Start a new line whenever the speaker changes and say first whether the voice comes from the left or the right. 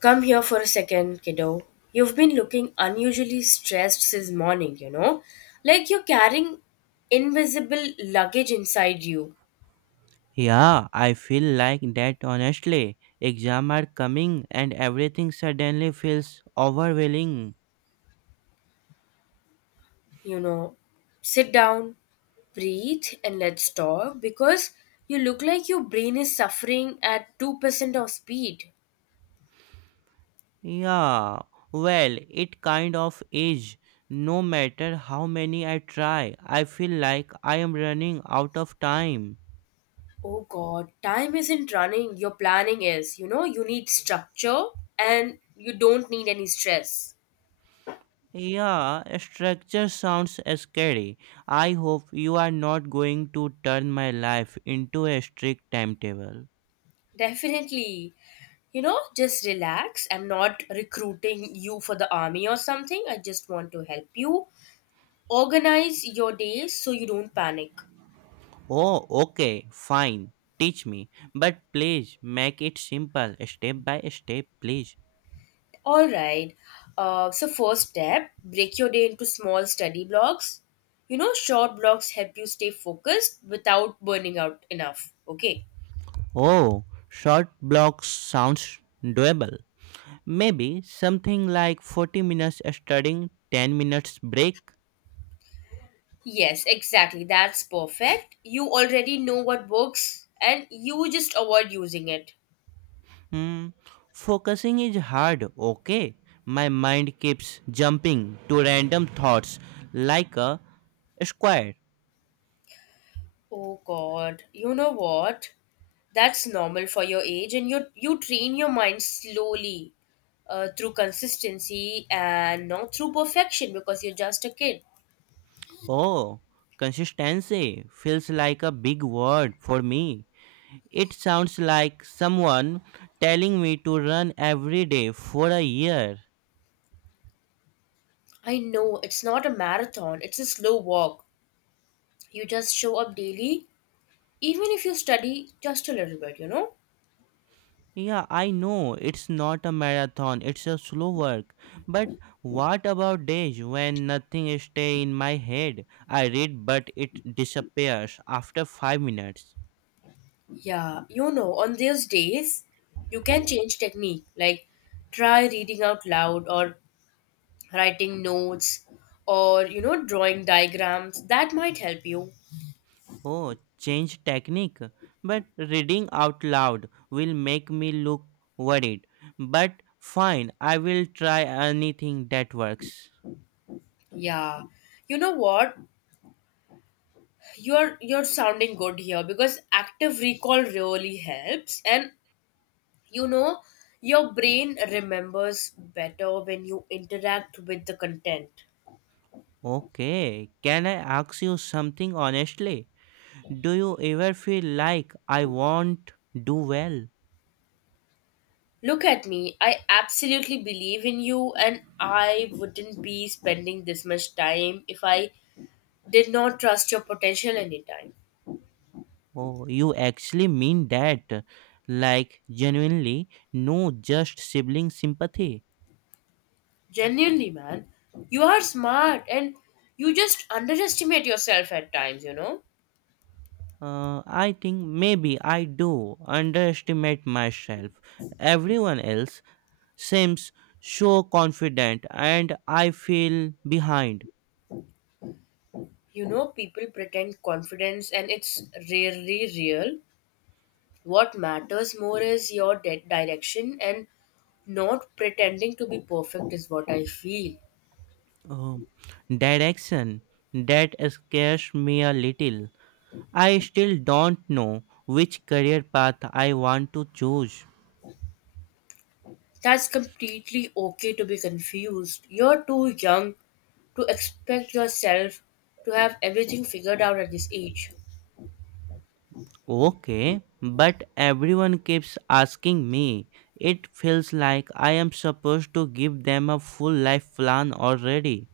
left: Come here for a second, kiddo. You've been looking unusually stressed since morning, you know? Like you're carrying invisible luggage inside you,
right: Yeah, I feel like that honestly. Exam are coming and everything suddenly feels overwhelming.
left: you know? Sit down, breathe, and let's talk because you look like your brain is suffering at 2% of speed.
right: Yeah, well, it kind of is. No matter how many I try, I feel like I am running out of time.
left: Oh god, time isn't running, your planning is. You know, you need structure and you don't need any stress.
right: Yeah, structure sounds scary. I hope you are not going to turn my life into a strict timetable.
left: Definitely. You know, just relax. I'm not recruiting you for the army or something. I just want to help you organize your days so you don't panic.
right: Oh, okay, fine. Teach me. But please make it simple, step by step, please.
left: All right. First step, break your day into small study blocks. You know, short blocks help you stay focused without burning out enough. Okay.
right: Oh, short blocks sounds doable. Maybe something like 40 minutes studying, 10 minutes break.
left: Yes, exactly. That's perfect. You already know what works and you just avoid using it.
right: Hmm, focusing is hard, okay? My mind keeps jumping to random thoughts like a square.
left: Oh God, you know what? That's normal for your age, and you train your mind slowly through consistency and not through perfection because you're just a kid.
right: Oh, consistency feels like a big word for me. It sounds like someone telling me to run every day for a year.
left: I know it's not a marathon; it's a slow walk. You just show up daily, even if you study just a little bit. You know?
right: Yeah, I know it's not a marathon, it's a slow work. But what about days when nothing stay in my head? I read but it disappears after 5 minutes.
left: Yeah, you know. On those days, you can change technique, like try reading out loud or writing notes or you know drawing diagrams that might help you.
right: Oh, change technique. But reading out loud will make me look worried. But fine, I will try anything that works.
left: Yeah, you know what? You're sounding good here because active recall really helps, and you know, your brain remembers better when you interact with the content.
right: Okay, can I ask you something honestly? Do you ever feel like I won't do well?
left: Look at me. I absolutely believe in you, and I wouldn't be spending this much time if I did not trust your potential anytime.
right: Oh, you actually mean that? Like, genuinely, no just sibling sympathy?
left: Genuinely, man, you are smart and you just underestimate yourself at times, you know.
right: I think maybe I do underestimate myself. Everyone else seems so confident, and I feel behind.
left: You know, people pretend confidence and it's rarely real. What matters more is your direction and not pretending to be perfect is what I feel.
right: Oh, direction that scares me a little. I still don't know which career path I want to choose.
left: That's completely okay to be confused. You're too young to expect yourself to have everything figured out at this age.
right: Okay, but everyone keeps asking me. It feels like I am supposed to give them a full life plan already.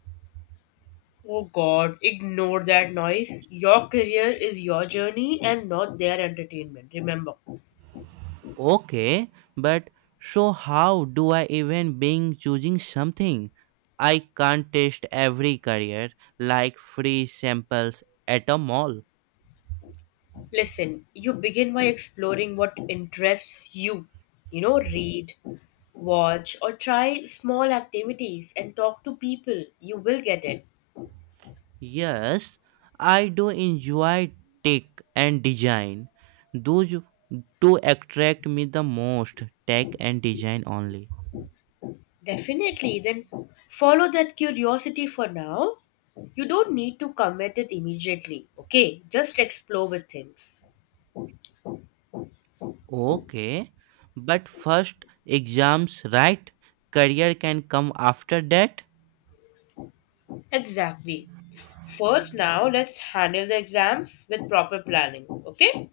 left: Oh God, ignore that noise. Your career is your journey and not their entertainment. Remember,
right: Okay, but so how do I even being choosing something? I can't test every career like free samples at a mall.
left: listen, you begin by exploring what interests you. You know, read, watch, or try small activities and talk to people. You will get it.
right: Yes, I do enjoy tech and design. Those two attract me the most, tech and design only.
left: Definitely. Then follow that curiosity for now. You don't need to commit it immediately, okay? Just explore with things.
right: Okay, but first exams, right? Career can come after that.
left: Exactly. First, now let's handle the exams with proper planning, okay?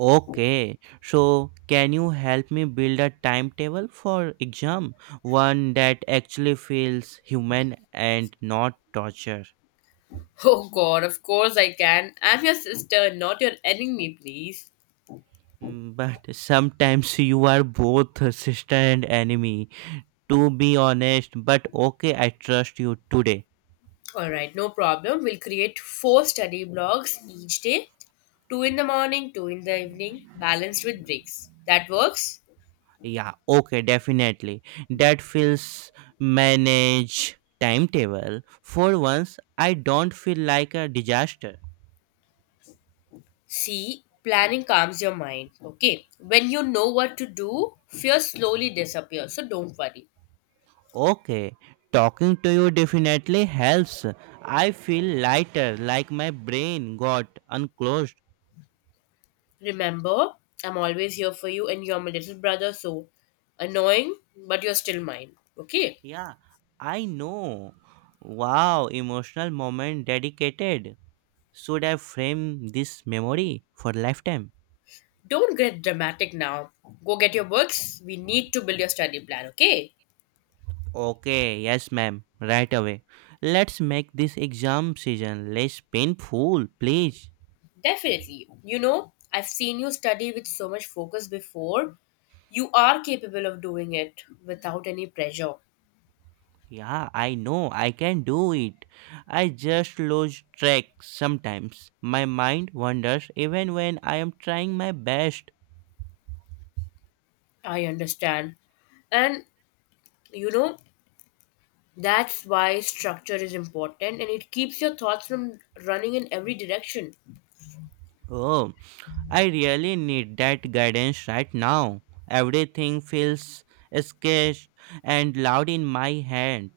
right: Okay, so can you help me build a timetable for exam? One that actually feels human and not torture.
left: Oh god, of course I can. I'm your sister, not your enemy, please.
right: Mm. But sometimes you are both sister and enemy. To be honest, but okay, I trust you today.
left: Alright, no problem. We'll create four study blocks each day, two in the morning, two in the evening, balanced with breaks. That works?
right: Yeah, okay, definitely. That feels manage timetable. For once, I don't feel like a disaster.
left: See, planning calms your mind, okay? When you know what to do, fear slowly disappears, so don't worry.
right: Okay, talking to you definitely helps. I feel lighter, like my brain got unclosed.
left: Remember, I'm always here for you and you're my little brother, so annoying, but you're still mine. Okay?
right: Yeah, I know. Wow, emotional moment dedicated. Should I frame this memory for lifetime?
left: Don't get dramatic now. Go get your books. We need to build your study plan, okay?
right: Okay, yes, ma'am, right away. Let's make this exam season less painful, please.
left: Definitely. You know, I've seen you study with so much focus before. You are capable of doing it without any pressure.
right: Yeah, I know, I can do it. I just lose track sometimes. My mind wanders even when I am trying my best.
left: I understand. And you know, that's why structure is important and it keeps your thoughts from running in every direction.
right: Oh, I really need that guidance right now. Everything feels sketched and loud in my head.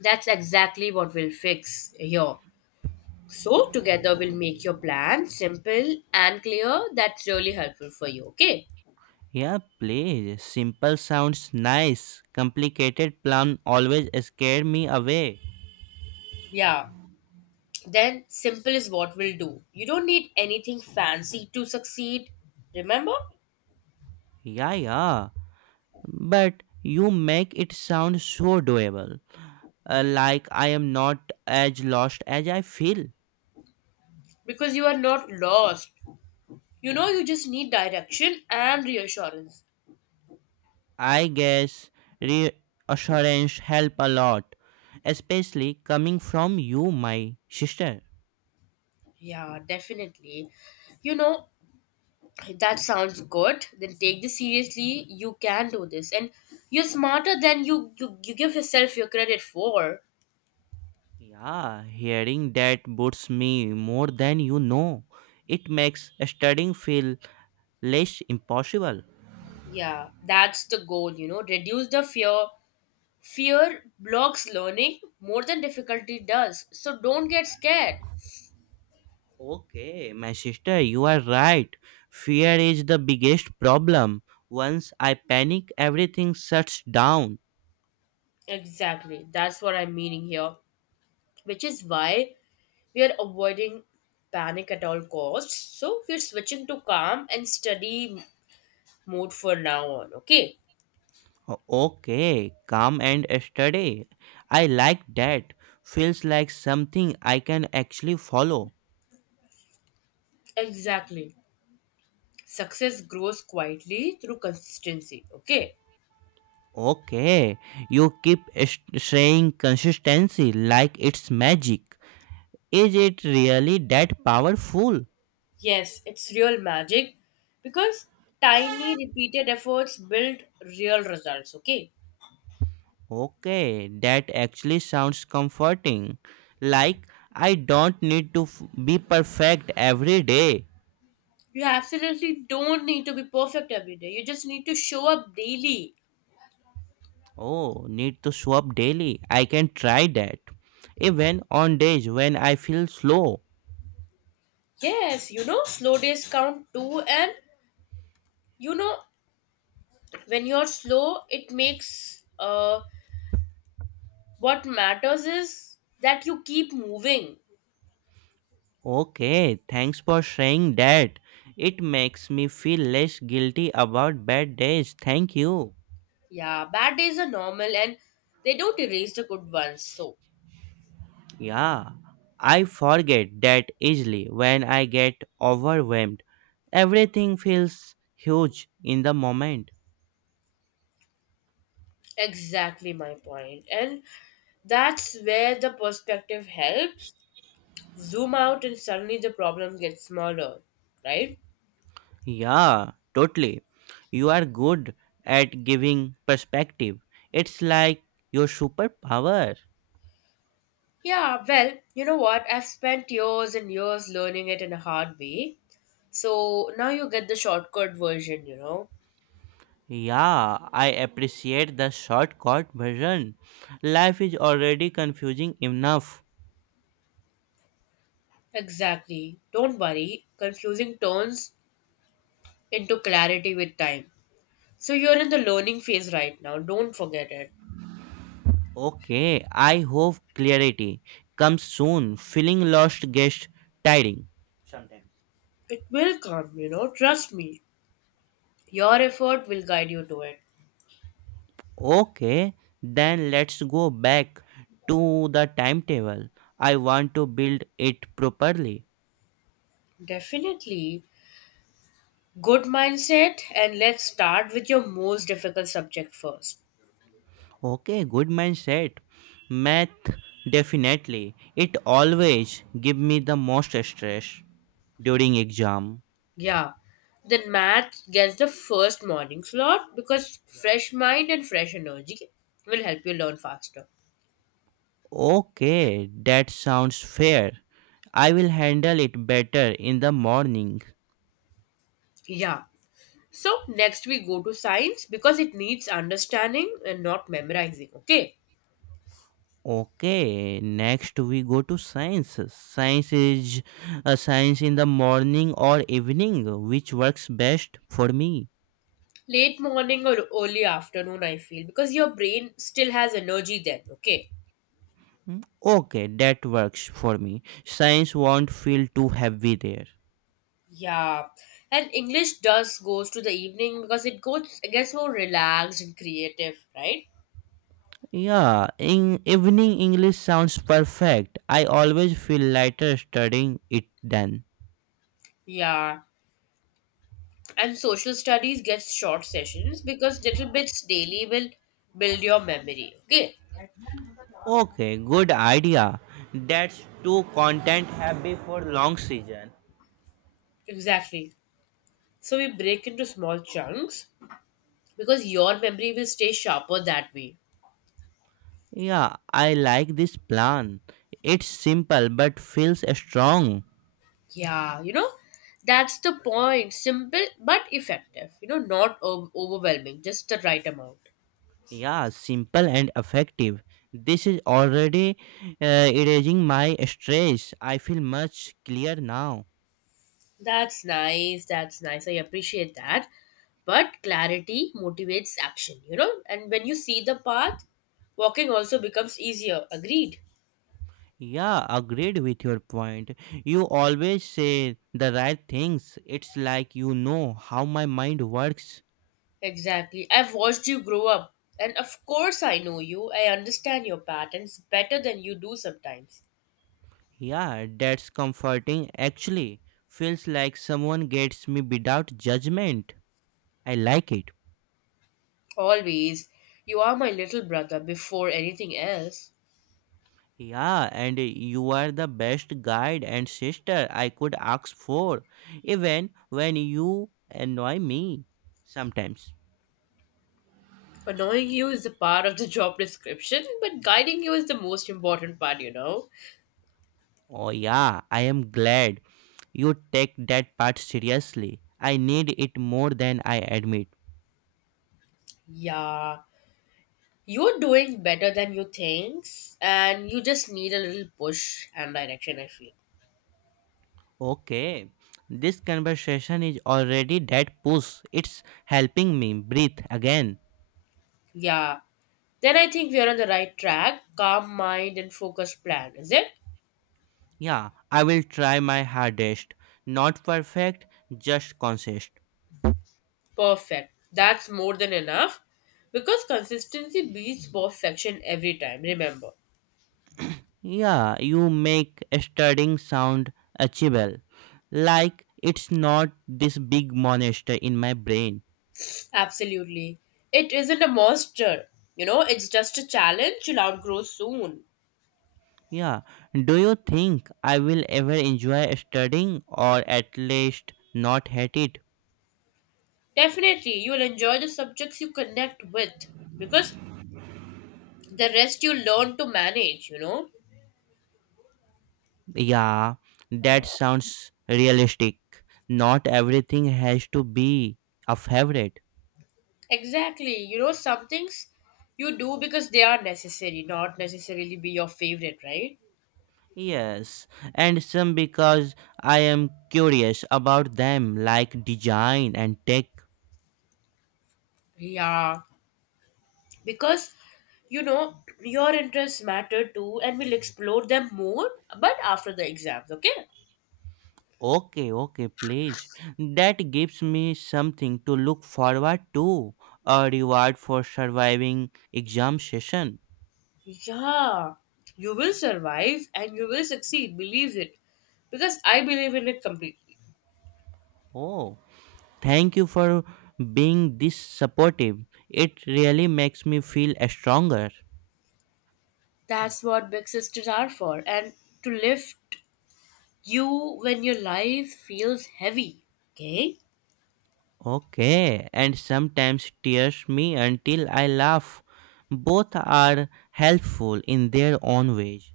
left: That's exactly what we'll fix here. So, together we'll make your plan simple and clear. That's really helpful for you, okay?
right: Yeah, please. Simple sounds nice. Complicated plan always scare me away.
left: Yeah. Then, simple is what we'll do. You don't need anything fancy to succeed, remember?
right: Yeah, yeah. But you make it sound so doable. Like I am not as lost as I feel.
left: Because you are not lost. You know, you just need direction and reassurance.
right: I guess reassurance help a lot, especially coming from you, my sister.
left: Yeah, definitely. You know, that sounds good. Then take this seriously. You can do this. And you're smarter than you give yourself your credit for.
right: Yeah, hearing that boosts me more than you know. It makes studying feel less impossible.
left: Yeah, that's the goal, you know, reduce the fear. Fear blocks learning more than difficulty does. So don't get scared.
right: Okay, my sister, you are right. Fear is the biggest problem. Once I panic, everything shuts down.
left: Exactly. That's what I'm meaning here, which is why we are avoiding panic at all costs. So we're switching to calm and study mode for now on, okay?
right: Okay, calm and steady. I like that. Feels like something I can actually follow.
left: Exactly. Success grows quietly through consistency, okay?
right: Okay, you keep saying consistency like it's magic. Is it really that powerful?
left: Yes, it's real magic because tiny repeated efforts build real results, okay?
right: Okay, that actually sounds comforting. Like, I don't need to be perfect every day.
left: You absolutely don't need to be perfect every day. You just need to show up daily.
right: Oh, need to swap daily. I can try that. Even on days when I feel slow.
left: Yes, you know, slow days count too, and you know, when you're slow, it makes what matters is that you keep moving.
right: Okay, thanks for saying that. It makes me feel less guilty about bad days. Thank you.
left: Yeah, bad days are normal and they don't erase the good ones. So,
right: Yeah, I forget that easily when I get overwhelmed. Everything feels huge in the moment.
left: exactly my point. And that's where the perspective helps. Zoom out, and suddenly the problem gets smaller, right?
right: Yeah, totally. You are good at giving perspective. It's like your superpower.
left: Yeah, well, you know what? I've spent years and years learning it in a hard way. So now you get the shortcut version, you know?
right: Yeah, I appreciate the shortcut version. Life is already confusing enough.
left: Exactly. Don't worry, confusing turns into clarity with time. So you're in the learning phase right now. Don't forget it.
right: Okay, I hope clarity comes soon. Feeling lost gets tiring. Sometimes.
left: It will come, you know? Trust me. Your effort will guide you to it.
right: Okay, then let's go back to the timetable. I want to build it properly.
left: Definitely. Good mindset, and let's start with your most difficult subject first.
right: Okay, good mindset. Math definitely. It always give me the most stress during exam.
left: Yeah, then math gets the first morning slot because fresh mind and fresh energy will help you learn faster.
right: Okay, that sounds fair. I will handle it better in the morning.
left: Yeah. So next we go to science because it needs understanding and not memorizing. Okay.
right: Okay, next we go to science. Science is a science in the morning or evening, which works best for me.
left: Late morning or early afternoon, I feel, because your brain still has energy then. Okay.
right: Hmm, okay, that works for me. Science won't feel too heavy there.
left: Yeah, and English does goes to the evening because it goes it gets more relaxed and creative, right?
right: Yeah, in evening English sounds perfect. I always feel lighter studying it then.
left: Yeah, and social studies gets short sessions because little bits daily will build your memory. Okay,
right: Okay, good idea. That's too content heavy for long season.
left: exactly. So we break into small chunks because your memory will stay sharper that way.
right: Yeah, I like this plan. It's simple but feels strong.
left: Yeah, you know, that's the point. Simple but effective. You know, not overwhelming, just the right amount.
right: Yeah, simple and effective. This is already erasing my stress. I feel much clear now.
left: That's nice. That's nice. I appreciate that. But clarity motivates action, you know? And when you see the path, walking also becomes easier. Agreed.
right: Yeah, agreed with your point. You always say the right things. It's like you know how my mind works.
left: Exactly. I've watched you grow up. And of course, I know you. I understand your patterns better than you do sometimes.
right: Yeah, that's comforting actually. Feels like someone gets me without judgment. I like it.
left: Always. You are my little brother before anything else.
right: Yeah, and you are the best guide and sister I could ask for, even when you annoy me sometimes.
left: Annoying you is the part of the job description, but guiding you is the most important part, you know?
right: Oh, yeah, I am glad you take that part seriously. I need it more than I admit.
left: Yeah. You're doing better than you think, and you just need a little push and direction, I feel.
right: Okay, this conversation is already that push. It's helping me breathe again.
left: Yeah. Then I think we're on the right track. Calm mind and focused plan, is it?
right: Yeah, I will try my hardest. Not perfect, just consist.
left: Perfect. That's more than enough. Because consistency beats perfection every time, remember.
right: Yeah, you make a studying sound achievable. Like it's not this big monster in my brain.
left: Absolutely. It isn't a monster. You know, it's just a challenge you'll outgrow soon.
right: Yeah. Do you think I will ever enjoy studying or at least not hate it?
left: Definitely, you'll enjoy the subjects you connect with because the rest you learn to manage, you know.
right: Yeah, that sounds realistic. Not everything has to be a favorite.
left: Exactly. You know, some things you do because they are necessary, not necessarily be your favorite, right?
right: Yes, and some because I am curious about them, like design and tech.
left: Yeah. Because, you know, your interests matter too, and we'll explore them more, but after the exams, okay?
right: Okay, okay, please. That gives me something to look forward to, a reward for surviving exam session.
left: Yeah. You will survive and you will succeed. Believe it. Because I believe in it completely.
right: Oh. Thank you for being this supportive. It really makes me feel stronger.
left: That's what big sisters are for, and to lift you when your life feels heavy, okay?
right: Okay, and sometimes tears me until I laugh. Both are helpful in their own ways.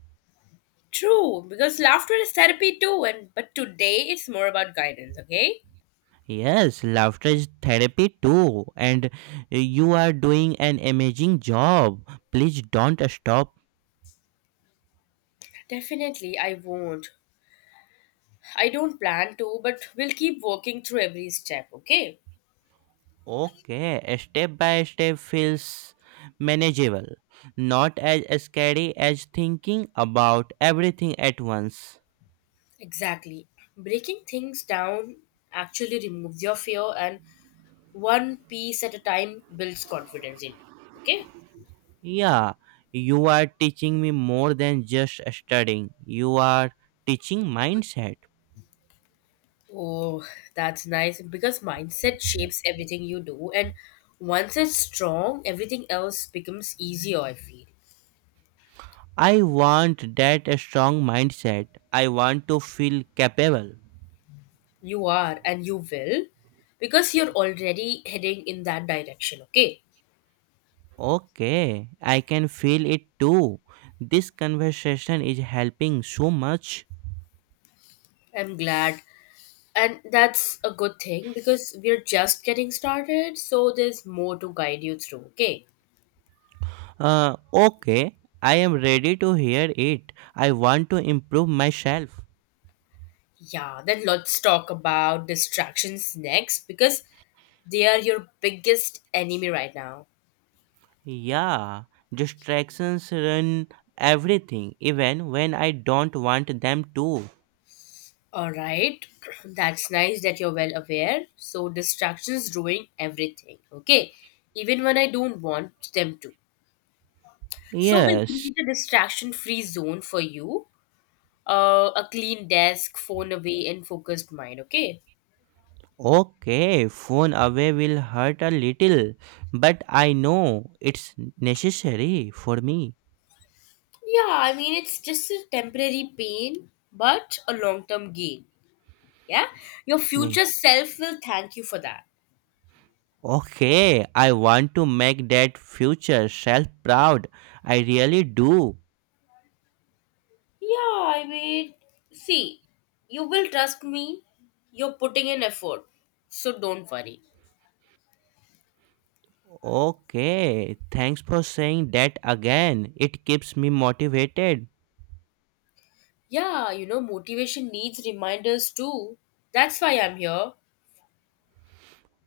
left: True, because laughter is therapy too, and but today it's more about guidance, okay?
right: Yes, laughter is therapy too, and you are doing an amazing job. Please don't stop.
left: Definitely, I won't. I don't plan to, but we'll keep working through every step, okay?
right: Okay, a step by step feels manageable, not as scary as thinking about everything at once.
left: Exactly. Breaking things down actually removes your fear, and one piece at a time builds confidence in you, okay?
right: Yeah, you are teaching me more than just studying, you are teaching mindset.
left: Oh, that's nice because mindset shapes everything you do, and once it's strong, everything else becomes easier, I feel.
right: I want that strong mindset. I want to feel capable.
left: You are, and you will, because you're already heading in that direction, okay?
right: Okay, I can feel it too. This conversation is helping so much.
left: I'm glad. And that's a good thing because we're just getting started, so there's more to guide you through, okay?
right: Okay, I am ready to hear it. I want to improve myself.
left: Yeah, then let's talk about distractions next because they are your biggest enemy right now.
right: Yeah, distractions run everything, even when I don't want them to.
left: All right, that's nice that you're well aware. So, distractions ruin everything, okay? Even when I don't want them to. So we'll
right: Yes,
left: create a distraction-free zone for you, a clean desk, phone away, and focused mind. Okay.
right: okay, phone away will hurt a little, but I know it's necessary for me.
left: Yeah, I mean it's just a temporary pain, but a long-term gain. Yeah, your
right: Me.
left: future self will thank you for that.
right: Okay, I want to make that future self proud. I really do.
left: Yeah, I mean, see, you will trust me. You're putting in effort, so don't worry.
right: Okay, thanks for saying that again. It keeps me motivated.
left: Yeah, you know, motivation needs reminders too. That's why I'm here.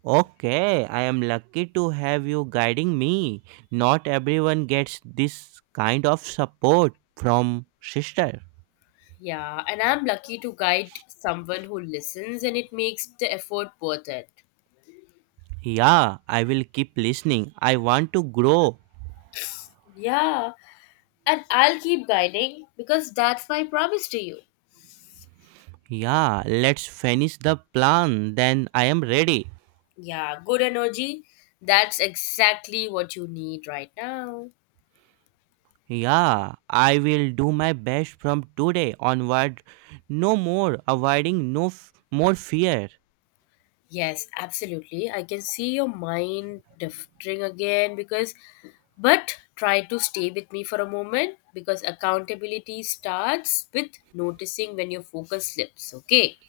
right: Okay, I am lucky to have you guiding me. Not everyone gets this kind of support from sister.
left: Yeah, and I'm lucky to guide someone who listens and it makes the effort worth it.
right: Yeah, I will keep listening. I want to grow.
left: Yeah, and I'll keep guiding because that's my promise to you.
right: Yeah, let's finish the plan then I am ready.
left: Yeah, good energy. That's exactly what you need right now.
right: Yeah, I will do my best from today onward. No more avoiding no more fear.
left: Yes, absolutely. I can see your mind drifting again because, but try to stay with me for a moment because accountability starts with noticing when your focus slips, okay?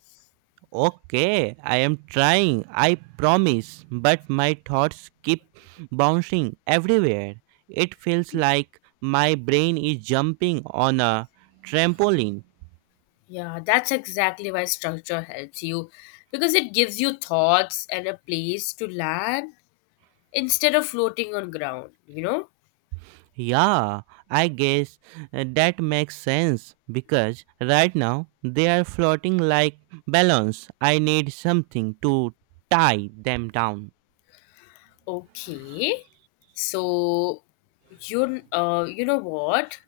right: Okay, I am trying, I promise, but my thoughts keep bouncing everywhere. It feels like my brain is jumping on a trampoline.
left: Yeah, that's exactly why structure helps you because it gives you thoughts and a place to land instead of floating on ground, you know?
right: Yeah, I guess that makes sense because right now they are floating like balloons. I need something to tie them down.
left: Okay. So you know what?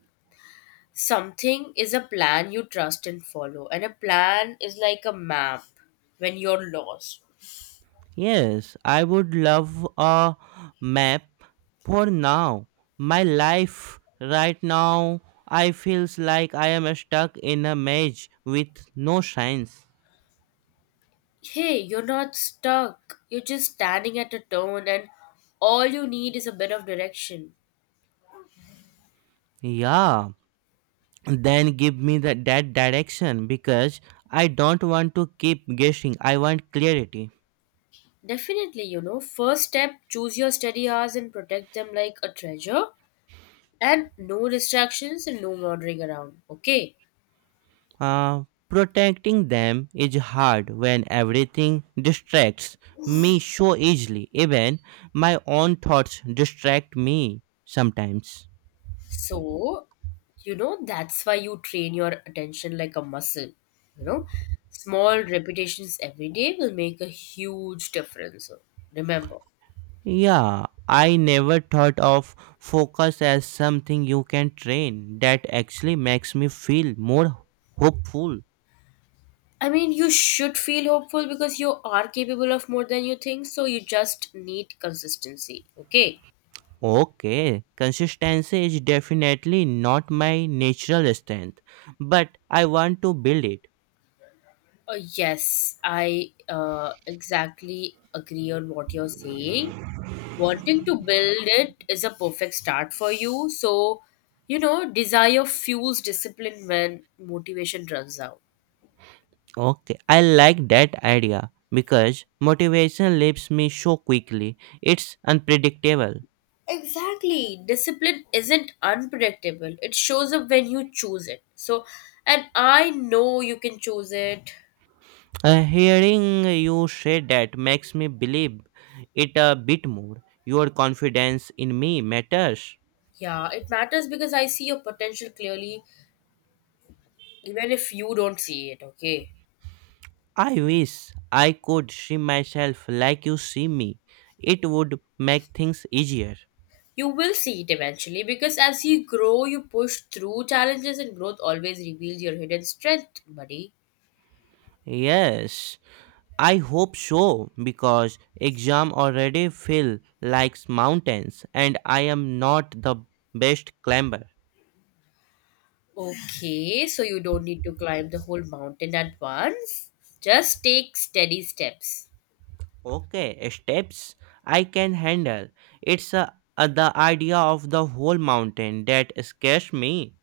left: Something is a plan you trust and follow, and a plan is like a map when you're lost.
right: Yes, I would love a map for now. My life right now I feels like I am stuck in a maze with no signs.
left: Hey, you're not stuck. You're just standing at a turn and all you need is a bit of direction.
right: Yeah, then give me that direction because I don't want to keep guessing. I want clarity.
left: Definitely, you know, first step choose your study hours and protect them like a treasure, and no distractions and no wandering around. Okay,
right: Uh, protecting them is hard when everything distracts me so easily. Even my own thoughts distract me sometimes.
left: so you know that's why you train your attention like a muscle. You know, small repetitions every day will make a huge difference. Remember,
right: Yeah, I never thought of focus as something you can train. That actually makes me feel more hopeful.
left: I mean, you should feel hopeful because you are capable of more than you think, so you just need consistency. Okay.
right: Okay, consistency is definitely not my natural strength, but I want to build it.
left: Yes, I exactly agree on what you're saying. Wanting to build it is a perfect start for you. So, you know, desire fuels discipline when motivation runs out.
right: Okay, I like that idea because motivation leaves me so quickly. It's unpredictable.
left: Exactly. Discipline isn't unpredictable, it shows up when you choose it. So, and I know you can choose it.
right: Hearing you say that makes me believe it a bit more. Your confidence in me matters.
left: Yeah, it matters because I see your potential clearly, even if you don't see it, okay?
right: I wish I could see myself like you see me. It would make things easier.
left: You will see it eventually because as you grow, you push through challenges and growth always reveals your hidden strength, buddy.
right: Yes, I hope so because exam already feel like mountains and I am not the best climber.
left: Okay, so you don't need to climb the whole mountain at once. Just take steady steps.
right: Okay, steps I can handle. It's the idea of the whole mountain that scares me.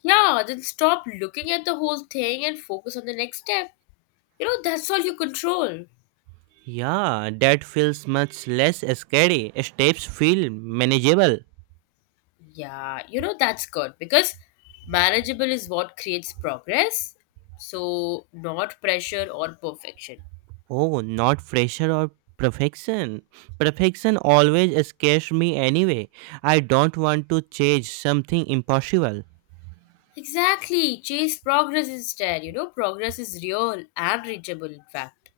left: Yeah, then stop looking at the whole thing and focus on the next step. You know, that's all you control.
right: Yeah, that feels much less scary. Steps feel manageable.
left: Yeah, you know, that's good because manageable is what creates progress. So, not pressure or perfection.
right: Oh, not pressure or perfection. Perfection always scares me anyway. I don't want to chase something impossible.
left: Exactly. Chase progress instead. You know, progress is real and reachable, in fact.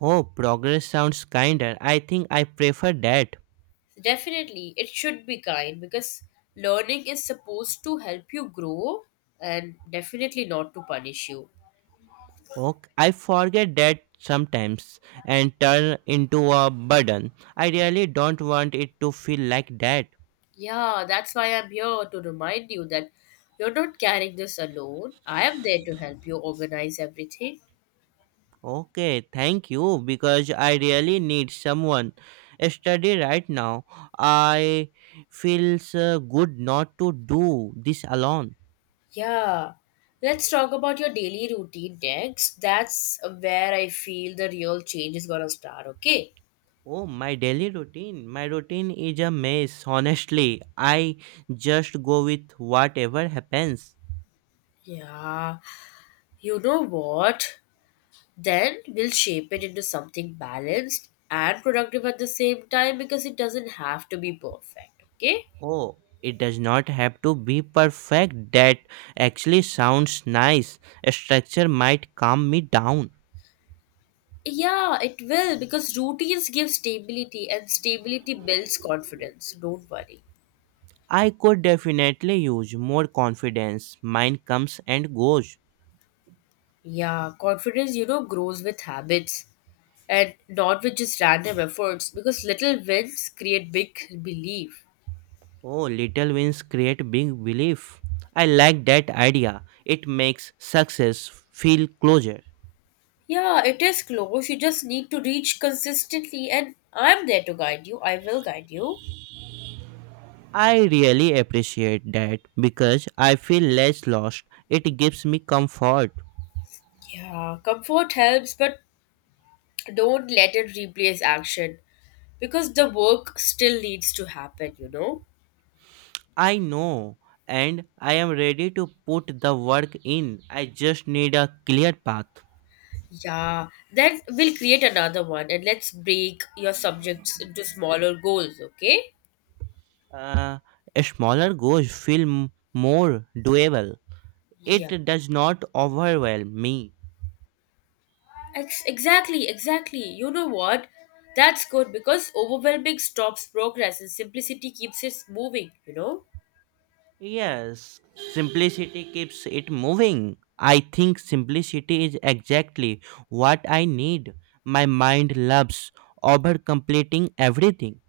right: Oh, progress sounds kinder. I think I prefer that.
left: Definitely, it should be kind because learning is supposed to help you grow and definitely not to punish you.
right: Ok, I forget that sometimes and turn into a burden. I really don't want it to feel like that.
left: Yeah, that's why I'm here to remind you that you're not carrying this alone. I am there to help you organize everything.
right: Okay, thank you because I really need someone. Study right now. I feels good not to do this alone.
left: Yeah. Let's talk about your daily routine next. That's where I feel the real change is gonna start, okay?
right: Oh, my daily routine. My routine is a mess. Honestly, I just go with whatever happens.
left: Yeah. You know what? Then we'll shape it into something balanced and productive at the same time because it doesn't have to be perfect, okay?
right: Oh, it does not have to be perfect. That actually sounds nice. A structure might calm me down.
left: Yeah, it will because routines give stability and stability builds confidence. Don't worry.
right: I could definitely use more confidence. Mine comes and goes.
left: Yeah, confidence, you know, grows with habits and not with just random efforts because little wins create big belief.
right: Oh, little wins create big belief. I like that idea. It makes success feel closer.
left: Yeah, it is close. You just need to reach consistently, and I'm there to guide you. I will guide you.
right: I really appreciate that because I feel less lost. It gives me comfort.
left: Yeah, comfort helps, but don't let it replace action because the work still needs to happen, you know?
right: I know, and I am ready to put the work in. I just need a clear path.
left: Yeah, then we'll create another one and let's break your subjects into smaller goals, okay?
right: Uh, a smaller goals feel more doable.
left: Yeah.
right: It does not overwhelm me.
left: Exactly. You know what? That's good because overwhelming stops progress and simplicity keeps us moving, you know?
right: Yes, simplicity keeps it moving. I think simplicity is exactly what I need. My mind loves over completing everything.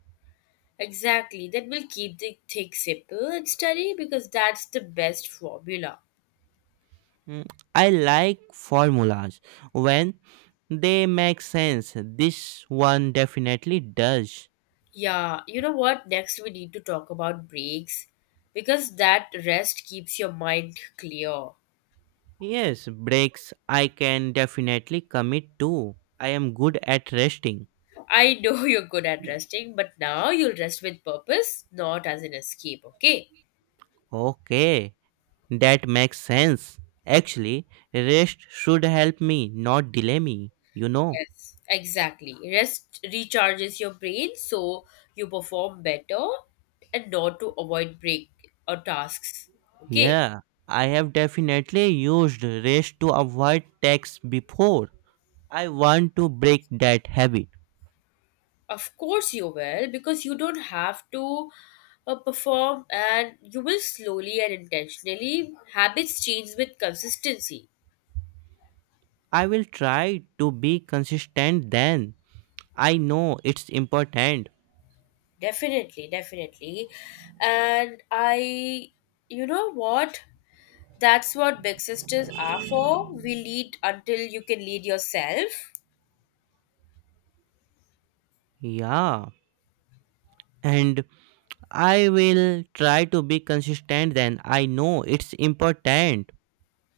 left: Exactly. Then we'll keep the thing simple and steady because that's the best formula.
right: Mm, I like formulas when they make sense. This one definitely does.
left: Yeah, you know what? Next, we need to talk about breaks because that rest keeps your mind clear.
right: Yes, breaks I can definitely commit to. I am good at resting.
left: I know you're good at resting, but now you'll rest with purpose, not as an escape, okay?
right: Okay, that makes sense. Actually, rest should help me, not delay me.
left: Yes, exactly. Rest recharges your brain so you perform better and not to avoid break or tasks, okay?
right: Yeah, I have definitely used rest to avoid tax before. I want to break that habit.
left: Of course, you will, because you don't have to perform and you will slowly and intentionally. Habits change with consistency.
right: I will try to be consistent then. I know it's important.
left: Definitely, definitely. And I, you know what? That's what big sisters are for. We lead until you can lead yourself.
right: Yeah. And I will try to be consistent then. I know it's important.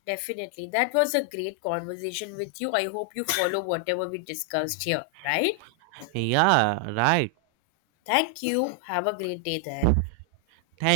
left: Definitely. That was a great conversation with you. I hope you follow whatever we discussed here, right?
right: Yeah, right.
left: Thank you. Have a great day then.
right: Thanks.